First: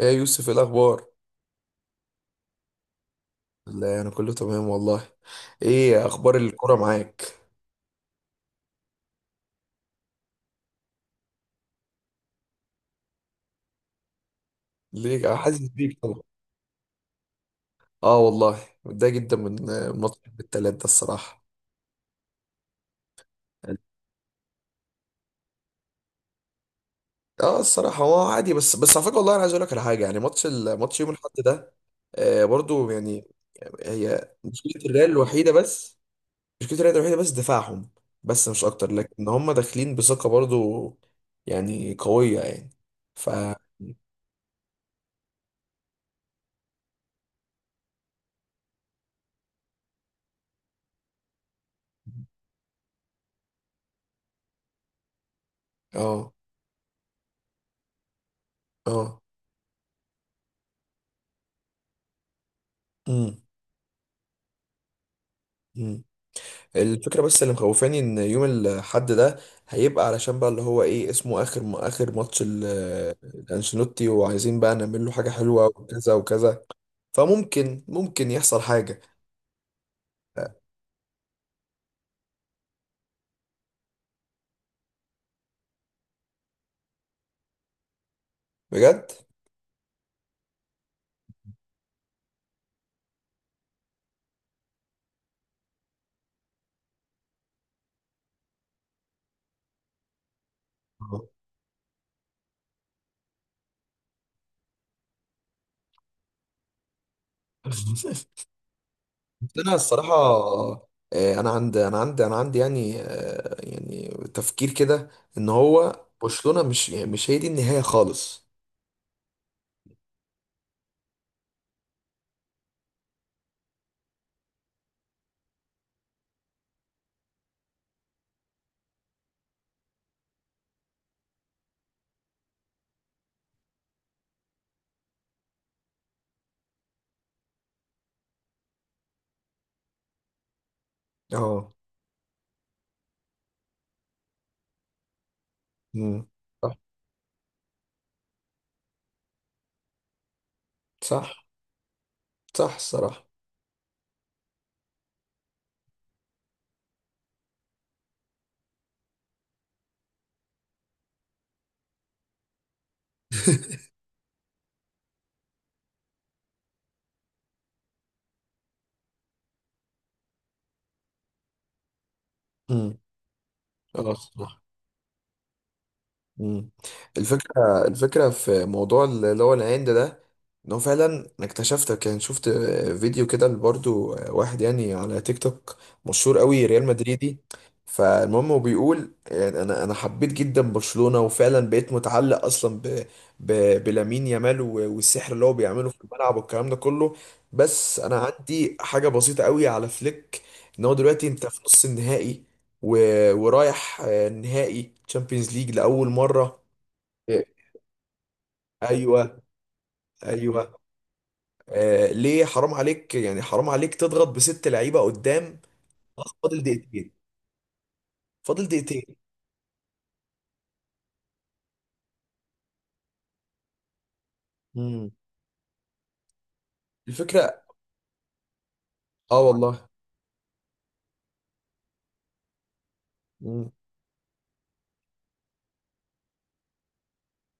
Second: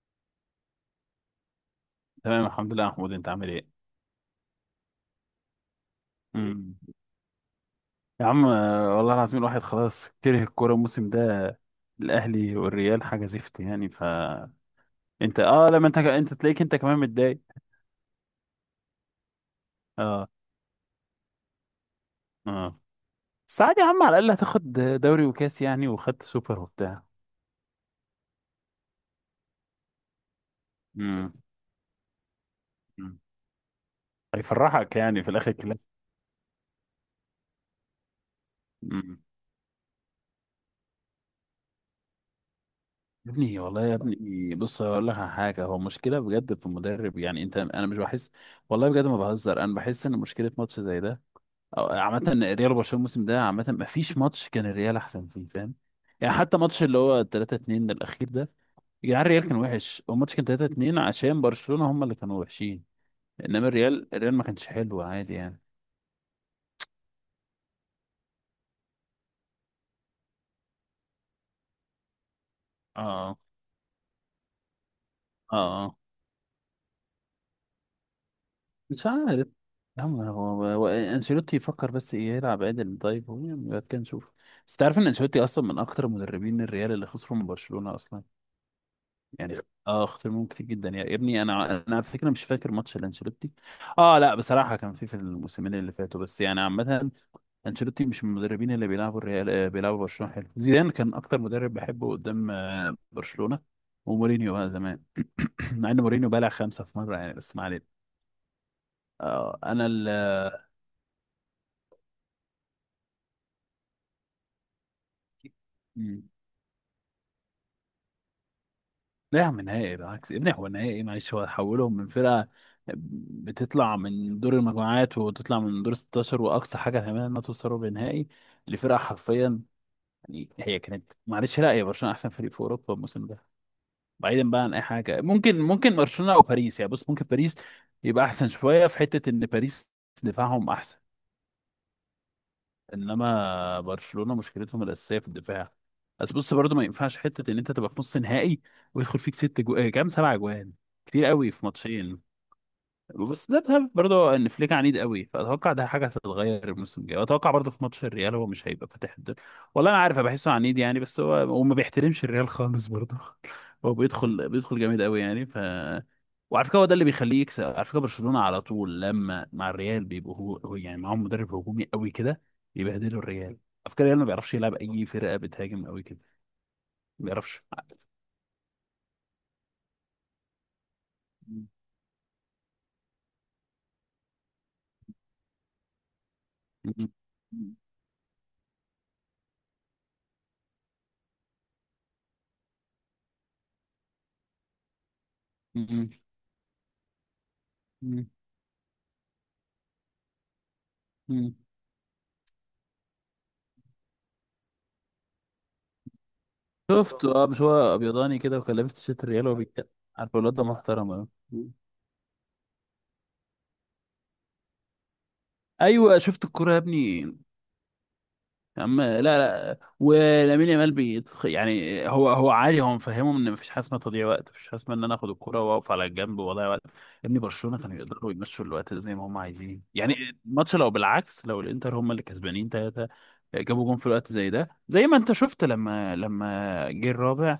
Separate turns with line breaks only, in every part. ايه يا يوسف، ايه الاخبار؟
تمام، الحمد لله يا محمود، انت عامل ايه؟
لا، انا كله تمام والله. ايه اخبار
مم.
الكوره معاك؟
يا عم والله العظيم، الواحد خلاص كره الكوره الموسم ده. الاهلي والريال حاجه زفت يعني.
ليه،
انت
حاسس
لما
بيك
انت
طبعا.
انت تلاقيك انت كمان متضايق.
اه والله. متضايق جدا من ماتش
اه.
التلات ده الصراحه.
اه. بس عادي يا عم، على الاقل هتاخد دوري وكاس يعني، وخدت سوبر وبتاع.
اه الصراحه هو عادي، بس على فكره، والله انا عايز اقول لك على حاجه، يعني ماتش يوم الاحد
امم.
ده، آه برضو
امم.
يعني. هي مشكله
هيفرحك
الريال
يعني في
الوحيده
الاخر كلاس.
بس. مشكله الريال الوحيده بس دفاعهم، بس مش اكتر،
امم.
لكن هم داخلين بثقه برضو، يعني قويه يعني. ف
يا ابني، والله يا ابني، بص هقول لك على حاجه، هو مشكله بجد في المدرب يعني. انت انا مش بحس. والله بجد ما بهزر، انا بحس ان مشكله ماتش زي ده. عامة الريال وبرشلونة الموسم ده، عامة ما فيش ماتش كان الريال أحسن فيه، فاهم؟
اه،
يعني حتى ماتش اللي هو 3-2 الأخير ده. يا
اه،
جدعان، الريال كان وحش، هو الماتش كان 3-2 عشان برشلونة هم اللي كانوا وحشين. إنما الريال ما كانش حلو عادي يعني.
امم الفكرة بس اللي مخوفاني ان يوم الحد ده هيبقى، علشان بقى اللي هو ايه اسمه، اخر
اه.
الانشيلوتي، وعايزين بقى نعمل له حاجة
اه.
حلوة
اه.
وكذا وكذا. فممكن يحصل حاجة.
مش عارف. يا عم، هو انشيلوتي يفكر بس إيه يلعب عدل. طيب هو يعني بعد كده نشوف. بس تعرف ان انشيلوتي اصلا من اكتر مدربين الريال اللي خسروا من برشلونة اصلا.
بجد،
يعني. اه، اختيار كتير جدا يا ابني، انا على فكره مش فاكر ماتش لانشيلوتي. اه لا بصراحه كان في الموسمين اللي فاتوا، بس يعني عامه. انشيلوتي مش من المدربين اللي بيلعبوا الريال، بيلعبوا برشلونه حلو. زيدان كان
آه.
اكتر مدرب بحبه قدام برشلونه. ومورينيو بقى زمان. مع ان مورينيو بلع 5 في مره يعني، بس ما علينا.
بس انا
انا ال.
الصراحة، انا عندي يعني يعني تفكير كده، ان هو
مم.
برشلونة مش هي دي النهاية خالص.
لا يا عم، نهائي بالعكس يا ابني، هو نهائي، معلش هو حولهم من فرقة بتطلع من دور المجموعات وتطلع من دور 16، وأقصى حاجة تعملها إنها توصل ربع نهائي لفرقة، حرفيا. يعني هي كانت معلش، لا، هي برشلونة أحسن فريق في أوروبا الموسم ده. بعيدا بقى عن أي حاجة، ممكن برشلونة أو باريس يعني. بص، ممكن باريس يبقى أحسن شوية في حتة إن باريس دفاعهم أحسن.
اه.
انما برشلونه مشكلتهم الاساسيه في الدفاع.
مم.
بس بص، برضه
صح،
ما ينفعش حته ان انت تبقى في نص نهائي ويدخل فيك ست جو... آه، كام سبع جوان، كتير
صح،
قوي في ماتشين.
صح الصراحة.
بس ده بسبب برضه ان فليك عنيد قوي، فاتوقع ده حاجه هتتغير الموسم الجاي، واتوقع برضه في ماتش الريال هو مش هيبقى فاتح الدنيا. والله انا عارف، أنا بحسه عنيد يعني، بس هو وما بيحترمش الريال خالص برضه. هو بيدخل جامد قوي يعني. وعلى فكره هو ده اللي بيخليه يكسب، على فكره برشلونه على طول لما مع الريال بيبقوا هو يعني معاهم مدرب هجومي قوي كده.
مم.
بيبهدلوا الريال، على فكره
اه
الريال ما بيعرفش
الصراحة.
يلعب اي فرقه بتهاجم قوي كده.
مم.
ما بيعرفش.
الفكرة في موضوع اللي هو العند ده، ان هو فعلا انا
مم.
اكتشفت، كان شفت فيديو كده برضو، واحد يعني على تيك توك، مشهور قوي، ريال
مم.
مدريدي.
مم.
فالمهم هو بيقول يعني، انا حبيت جدا برشلونة، وفعلا بقيت متعلق اصلا ب، ب، بلامين يامال، والسحر اللي هو بيعمله في الملعب والكلام ده كله. بس انا
مم.
عندي حاجة بسيطة قوي على فليك، ان هو دلوقتي انت
مم.
في نص النهائي، ورايح نهائي تشامبيونز ليج لأول مرة.
شفت،
إيه.
مش هو ابيضاني كده، وكان لابس تيشيرت
ايوه،
الريال وهو بيتكلم. عارف الواد ده
ايوه.
محترم أوي.
ليه، حرام عليك يعني، حرام عليك تضغط بست لعيبة قدام؟
ايوه
خلاص
شفت
فاضل
الكوره يا
دقيقتين،
ابني.
فاضل
يا عم،
دقيقتين.
لا لا، ولامين يامال يعني هو عادي، هو مفهمه ان مفيش حاجه اسمها تضييع وقت، مفيش حاجه اسمها ان
مم.
انا اخد الكرة واقف على الجنب واضيع وقت يا ابني.
الفكرة.
برشلونه كانوا يقدروا يمشوا الوقت ده زي ما هم
اه
عايزين
والله.
يعني. الماتش، لو بالعكس، لو الانتر هم اللي كسبانين 3،
مم.
جابوا جون في الوقت زي ده، زي ما انت شفت لما جه الرابع.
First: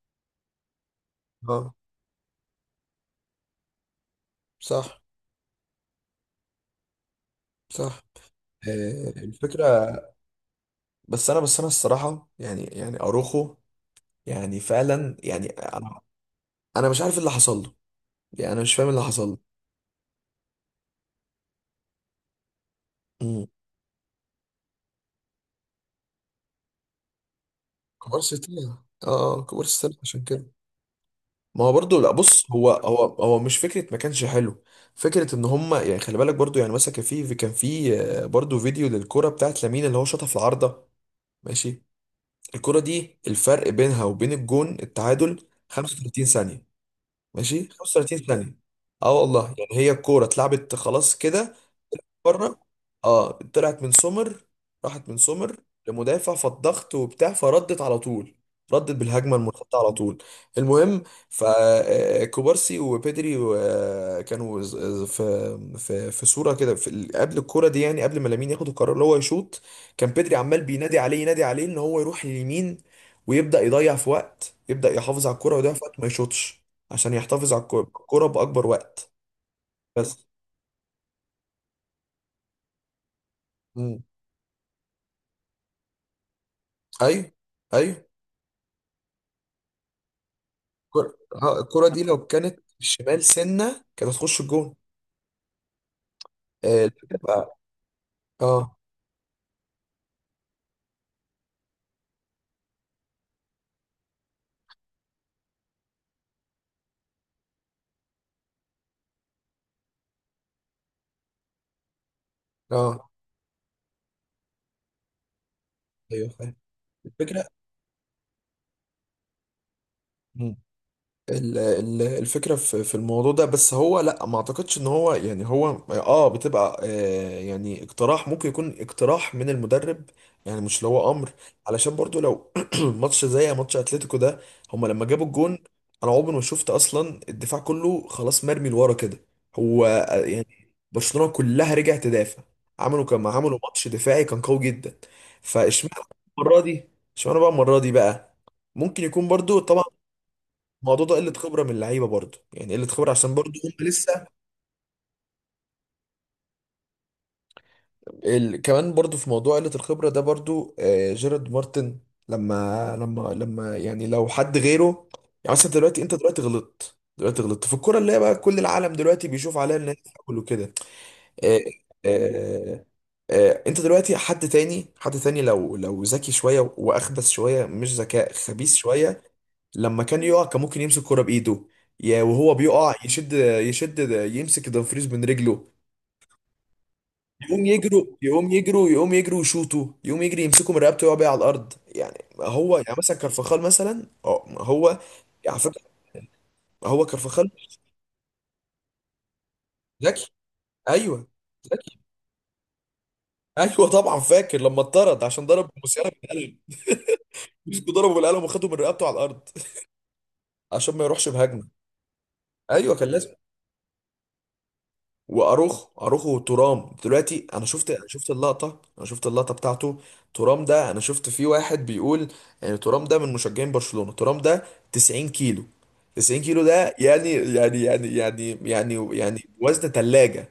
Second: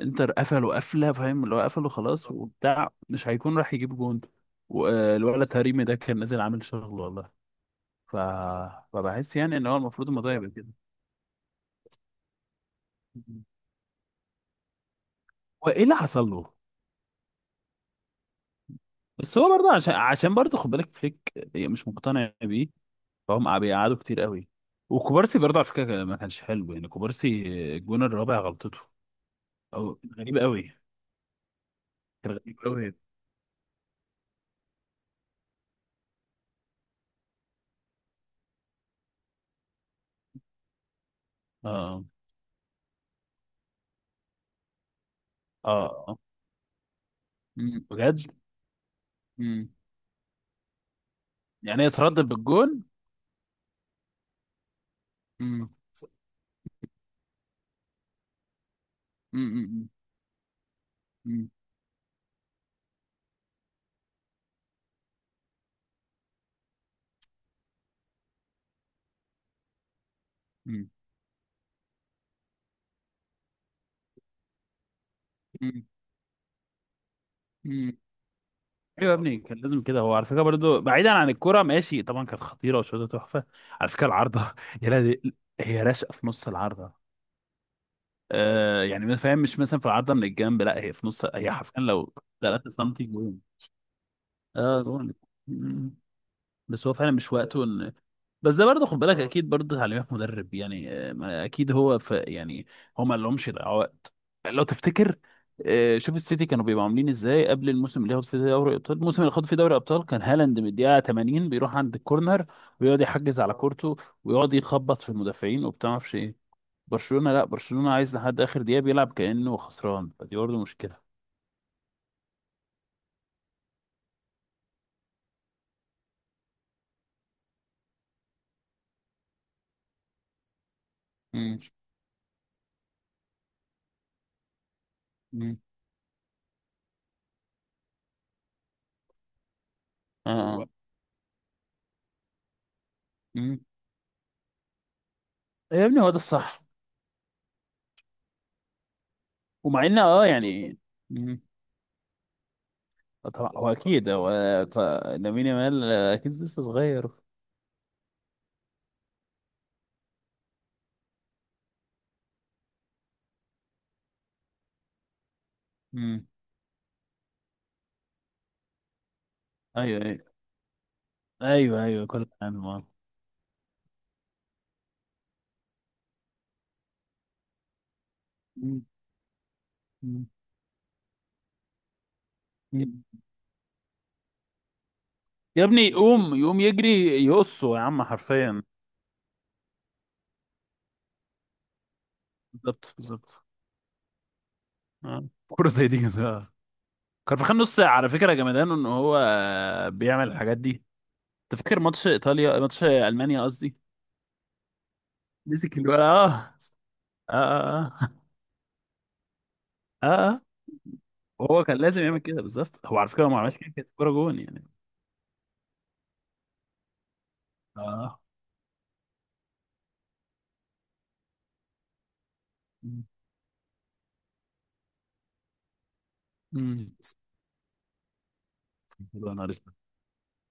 انتر قفلوا قفله، فاهم اللي هو
اه،
قفلوا خلاص وبتاع، مش هيكون راح يجيب جون.
صح،
والولد هريمي ده كان نازل عامل شغل والله.
صح.
ف...
آه
فبحس يعني
الفكرة.
ان هو المفروض الموضوع يبقى كده.
بس انا الصراحة، يعني اروخو، يعني فعلا يعني،
وايه اللي حصل له؟
انا مش عارف اللي حصل له، يعني انا مش فاهم اللي حصل له.
بس هو برضه عشان برضه خد بالك فليك مش مقتنع بيه.
مم.
فهم بيقعدوا كتير قوي. وكوبارسي برضه على فكره ما كانش حلو يعني، كوبارسي الجون
كبار
الرابع
ستة.
غلطته.
اه. كبار ستة
او
عشان
غريب
كده.
قوي.
ما هو برضه، لا
كان
بص،
غريب
هو
قوي.
هو هو مش فكره ما كانش حلو. فكره ان هم يعني، خلي بالك برضه، يعني مثلا كان في برضه فيديو للكره بتاعت لامين اللي هو شاطها في العارضه. ماشي.
اه.
الكره دي الفرق بينها وبين الجون التعادل
اه. آه.
35 ثانيه، ماشي 35
بجد؟
ثانيه. اه والله،
أمم.
يعني هي الكوره اتلعبت خلاص كده
يعني يتردد
بره.
بالجون.
اه، طلعت من سومر، راحت من سومر
أمم.
لمدافع، فالضغط وبتاع فردت على طول، ردت بالهجمه
أمم.
المنحطه
أمم.
على طول. المهم،
أمم.
فكوبارسي وبيدري كانوا في صوره كده، قبل الكوره دي، يعني قبل ما لامين ياخد القرار اللي هو يشوط، كان بيدري عمال بينادي عليه، ينادي عليه ان هو يروح لليمين، ويبدا يضيع في وقت، يبدا يحافظ على الكوره ويضيع في
أمم.
وقت ما يشوطش، عشان يحتفظ على
أمم.
الكوره باكبر
ايوه
وقت.
يا ابني، كان لازم كده، هو على
بس.
فكره برضه بعيدا عن الكوره، ماشي طبعا كانت خطيره وشوطه تحفه. على
مم.
فكره العارضه. يا لهوي! هي راشقه في نص العارضه.
ايوه، ايوه.
يعني ما فاهم، مش مثلا في عرضه من الجنب، لا هي في
الكرة،
نص، هي حرفيا
الكرة دي
لو
لو كانت
3 سم
بالشمال
جون.
سنة كانت هتخش الجون.
اه جون. مم. بس هو فعلا
الفكرة
مش
بقى.
وقته ان. بس ده
اه،
برضه خد بالك، اكيد برضه تعليمات مدرب يعني. ما اكيد هو في يعني. هو ما لهمش يضيعوا وقت. لو تفتكر. شوف السيتي كانوا بيبقوا عاملين ازاي قبل الموسم اللي ياخد فيه دوري ابطال، الموسم اللي خد فيه دوري ابطال كان هالاند من الدقيقه 80 بيروح عند الكورنر، ويقعد
اه،
يحجز على كورته، ويقعد يخبط في المدافعين وبتاع ما اعرفش
ايوه
ايه.
فاهم.
برشلونة، لا،
الفكرة،
برشلونة عايز لحد آخر دقيقة بيلعب كأنه خسران، فدي برضه مشكلة.
الفكرة في الموضوع ده، بس هو لا، ما اعتقدش ان هو يعني، هو بتبقى يعني اقتراح، ممكن يكون اقتراح من المدرب، يعني مش اللي هو امر.
مم.
علشان برضو لو ماتش زي ماتش اتلتيكو ده، هما لما جابوا الجون،
مم.
انا عمري ما شفت اصلا الدفاع كله خلاص مرمي لورا كده. هو
اه. آه.
يعني برشلونة كلها رجعت تدافع، عملوا كما عملوا
مم.
ماتش دفاعي كان قوي جدا.
يا ابني
فاشمعنى
هو ده
المرة
الصح.
دي، اشمعنى بقى المرة دي بقى؟ ممكن يكون برضو
ومع ان يعني.
الموضوع ده قله
مم.
خبره من اللعيبه برضو، يعني قله خبره، عشان
طبعا
برضو
هو
هم
اكيد
لسه.
هو. ف- لامين يامال اكيد لسه صغير.
كمان برضو في موضوع قله الخبره ده برضو، آه جيرارد مارتن، لما يعني لو حد غيره، يعني مثلا دلوقتي انت
مم.
دلوقتي غلطت، في الكوره اللي هي بقى كل العالم دلوقتي بيشوف عليها ان هي
ايوه، ايوه.
فاول وكده. آه،
ايوه، ايوه، كل عام.
آه،
آه.
آه. انت دلوقتي حد تاني، حد تاني، لو ذكي شويه واخبث شويه، مش ذكاء خبيث
مم.
شويه، لما كان
مم.
يقع كان ممكن يمسك كرة بايده، يا وهو بيقع
مم.
يشد، يشد، يمسك دومفريز من
يا
رجله،
ابني، يقوم يجري،
يقوم
يقصه يا عم،
يجروا، يقوم
حرفيا.
يجروا، يقوم يجروا، يشوطوا، يقوم يجري، يمسكوا من رقبته ويقع بيه على الارض. يعني هو، يعني
بالظبط،
مثلا
بالظبط.
كارفخال مثلا، اه هو
آه.
على
كرة
فكره،
زي دي كان.
هو كارفخال
كارفاخال نص ساعة، على فكرة جمدانه ان هو بيعمل
ذكي.
الحاجات دي.
ايوه،
تفكر
ذكي.
ماتش ايطاليا، ماتش المانيا قصدي.
ايوه طبعا، فاكر لما اتطرد عشان ضرب
مسك الولد،
موسيالا
اه.
بالقلم؟
اه.
مسكوا، ضربه
اه.
بالقلم وخدوا من رقبته على الارض،
اه. آه.
عشان ما يروحش
وهو
بهجمه.
كان لازم يعمل كده بالظبط،
ايوه
هو على
كان
فكره هو
لازم.
ما عملش كده كانت كوره جون يعني.
واروخو وترام، دلوقتي انا شفت انا
اه.
شفت اللقطه، انا شفت اللقطه بتاعته. ترام ده انا شفت فيه واحد بيقول يعني، ترام ده من مشجعين برشلونه، ترام ده 90 كيلو. 90 كيلو
امم.
ده، يعني يعني يعني يعني يعني
يا
يعني
نهار اسود!
وزن ثلاجه،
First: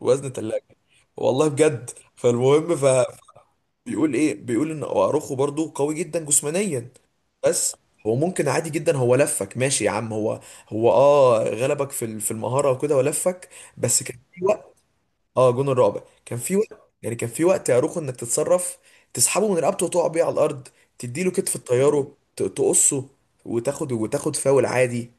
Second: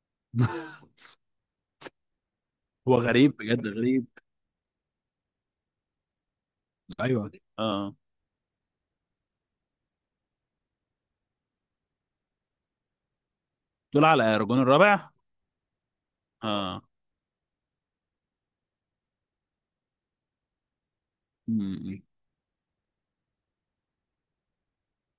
وزن ثلاجه. والله بجد. فالمهم،
هو غريب، بجد غريب.
فبيقول ايه؟ بيقول ان اروخو برضو قوي جدا جسمانيا،
ايوه.
بس
اه.
هو ممكن عادي جدا، هو لفك ماشي يا عم، هو غلبك في في المهاره وكده ولفك. بس
دول
كان
على رجون الرابع.
اه، جون الرعب كان في
اه.
وقت، يعني كان في وقت يا روخو انك تتصرف، تسحبه من رقبته وتقع بيه على الارض، تديله كتف
مم.
تطيره، تقصه، وتاخد فاول عادي،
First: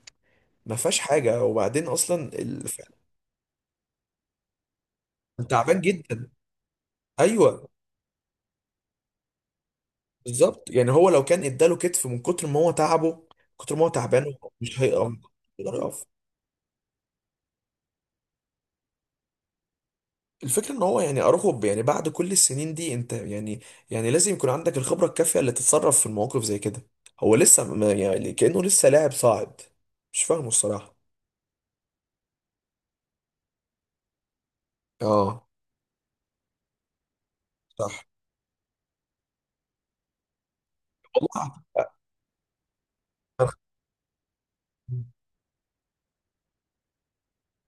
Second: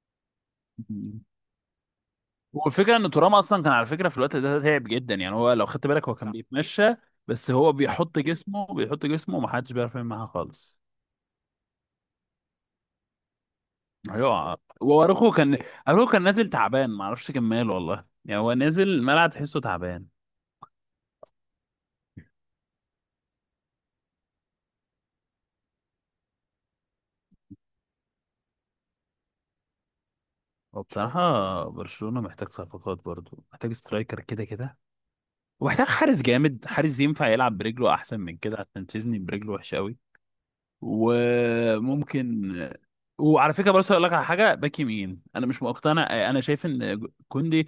ما فيهاش
مم.
حاجه. وبعدين اصلا
هو الفكره ان ترام اصلا كان على فكره في الوقت ده تعب جدا، يعني هو لو
تعبان
خدت بالك هو
جدا.
كان بيتمشى. بس
ايوه
هو بيحط جسمه، بيحط جسمه، ومحدش بيعرف يعمل معاه
بالظبط،
خالص.
يعني هو لو كان اداله كتف من كتر ما هو تعبه، من كتر ما هو تعبان
ايوه
مش هيقف، مش
واروخو كان.
هيقدر يقف.
اروخو كان نازل تعبان، ما اعرفش كان ماله والله، يعني هو نازل ملعب تحسه تعبان.
الفكرة ان هو يعني اراخو، يعني بعد كل السنين دي انت يعني، يعني لازم يكون عندك الخبرة الكافية اللي تتصرف في المواقف زي كده. هو لسه، ما يعني، كأنه لسه لاعب صاعد، مش فاهمه الصراحة.
وبصراحة برشلونة محتاج صفقات، برضو محتاج سترايكر كده كده.
اه
ومحتاج حارس جامد، حارس ينفع يلعب برجله
صح
احسن من كده، عشان تشيزني برجله وحشة قوي.
والله.
وممكن. وعلى
أعتقد
فكرة، بس اقول لك على حاجة، باك يمين انا مش مقتنع، انا شايف ان كوندي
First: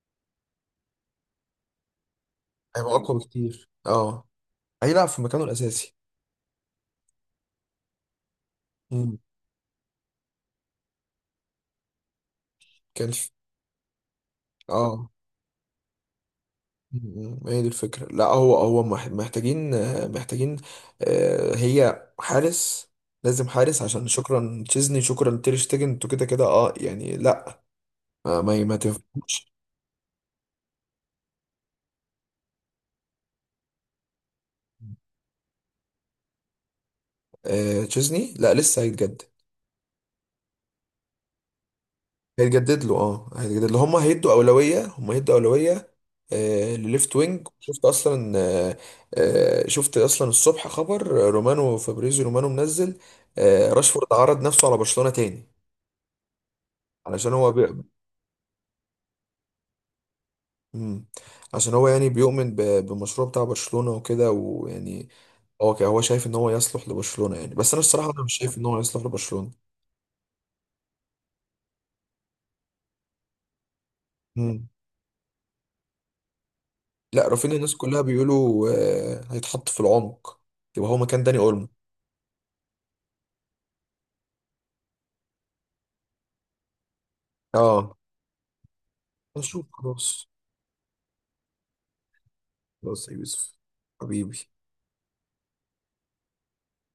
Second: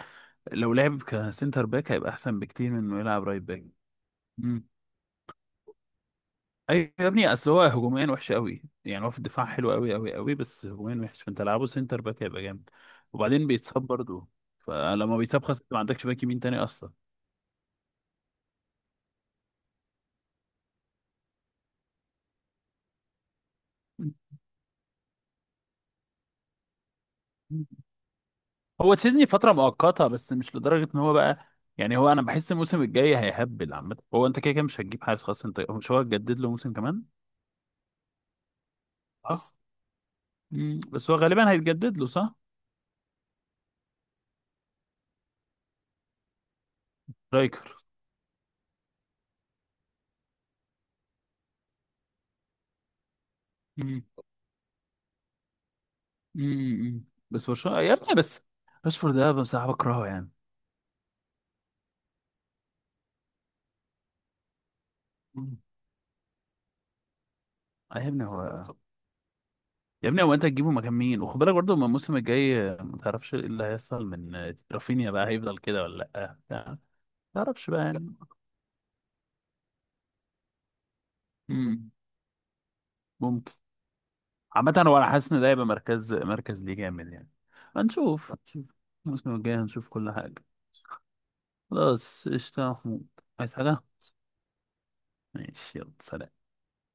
لو لعب كسنتر باك هيبقى احسن بكتير من
هيبقى
انه
اقوى
يلعب رايت باك.
بكتير، اه، هيلعب في مكانه الاساسي.
ايوه يا ابني، اصل هو هجوميا وحش قوي يعني، هو
امم.
في الدفاع حلو قوي قوي قوي، بس هجوميا وحش، فانت لعبه سنتر باك هيبقى جامد.
كان في...
وبعدين بيتصاب برضه.
اه،
فلما بيتصاب خلاص، أنت ما عندكش باك يمين تاني اصلا.
هي دي الفكرة، لا هو محتاجين، محتاجين، هي حارس، لازم حارس، عشان شكرا تشيزني، شكرا تير شتيجن، انتوا كده كده، اه يعني، لا ما
هو تشيزني فتره
تنفعش.
مؤقته بس، مش لدرجه ان هو بقى. يعني هو انا بحس الموسم الجاي هيهبل عامه، هو انت كده كده مش هتجيب حارس خلاص، انت مش هو هتجدد له موسم كمان.
تشيزني لا، لسه هيتجدد.
صح. مم. بس هو غالبا هيتجدد له، صح.
هيتجدد له، هيتجدد له، هم هيدوا أولوية، هم هيدوا أولوية. لليفت وينج،
رايكر.
شفت أصلا. آه شفت أصلا الصبح خبر، رومانو فابريزي، رومانو منزل،
مم.
راشفورد عرض نفسه على برشلونة تاني،
مم. مم.
علشان
بس
هو
برشلونه يا ابني بس. راشفورد ده بصراحه بكرهه يعني.
مم. عشان هو يعني بيؤمن بالمشروع بتاع برشلونة وكده، ويعني
مم.
هو هو شايف ان هو يصلح لبرشلونة يعني، بس انا
يا
الصراحة انا
ابني
مش شايف ان
هو.
هو يصلح لبرشلونة.
يا ابني هو، انت هتجيبه مكان مين؟ وخد بالك برضه من الموسم الجاي ما تعرفش ايه اللي هيحصل من رافينيا، بقى هيفضل كده ولا لا بتاع. ما
لا، رافينيا
تعرفش
الناس
بقى
كلها
يعني.
بيقولوا هيتحط في العمق، يبقى هو مكان داني اولمو.
مم. ممكن. عامة هو انا حاسس ان ده هيبقى مركز مركز ليه جامد يعني.
اه
هنشوف، هنشوف. الموسم الجاي
نشوف
هنشوف كل
خلاص.
حاجة. خلاص قشطة يا محمود.
خلاص يا
عايز
يوسف.
حاجة؟
حبيبي.
ماشي يلا سلام.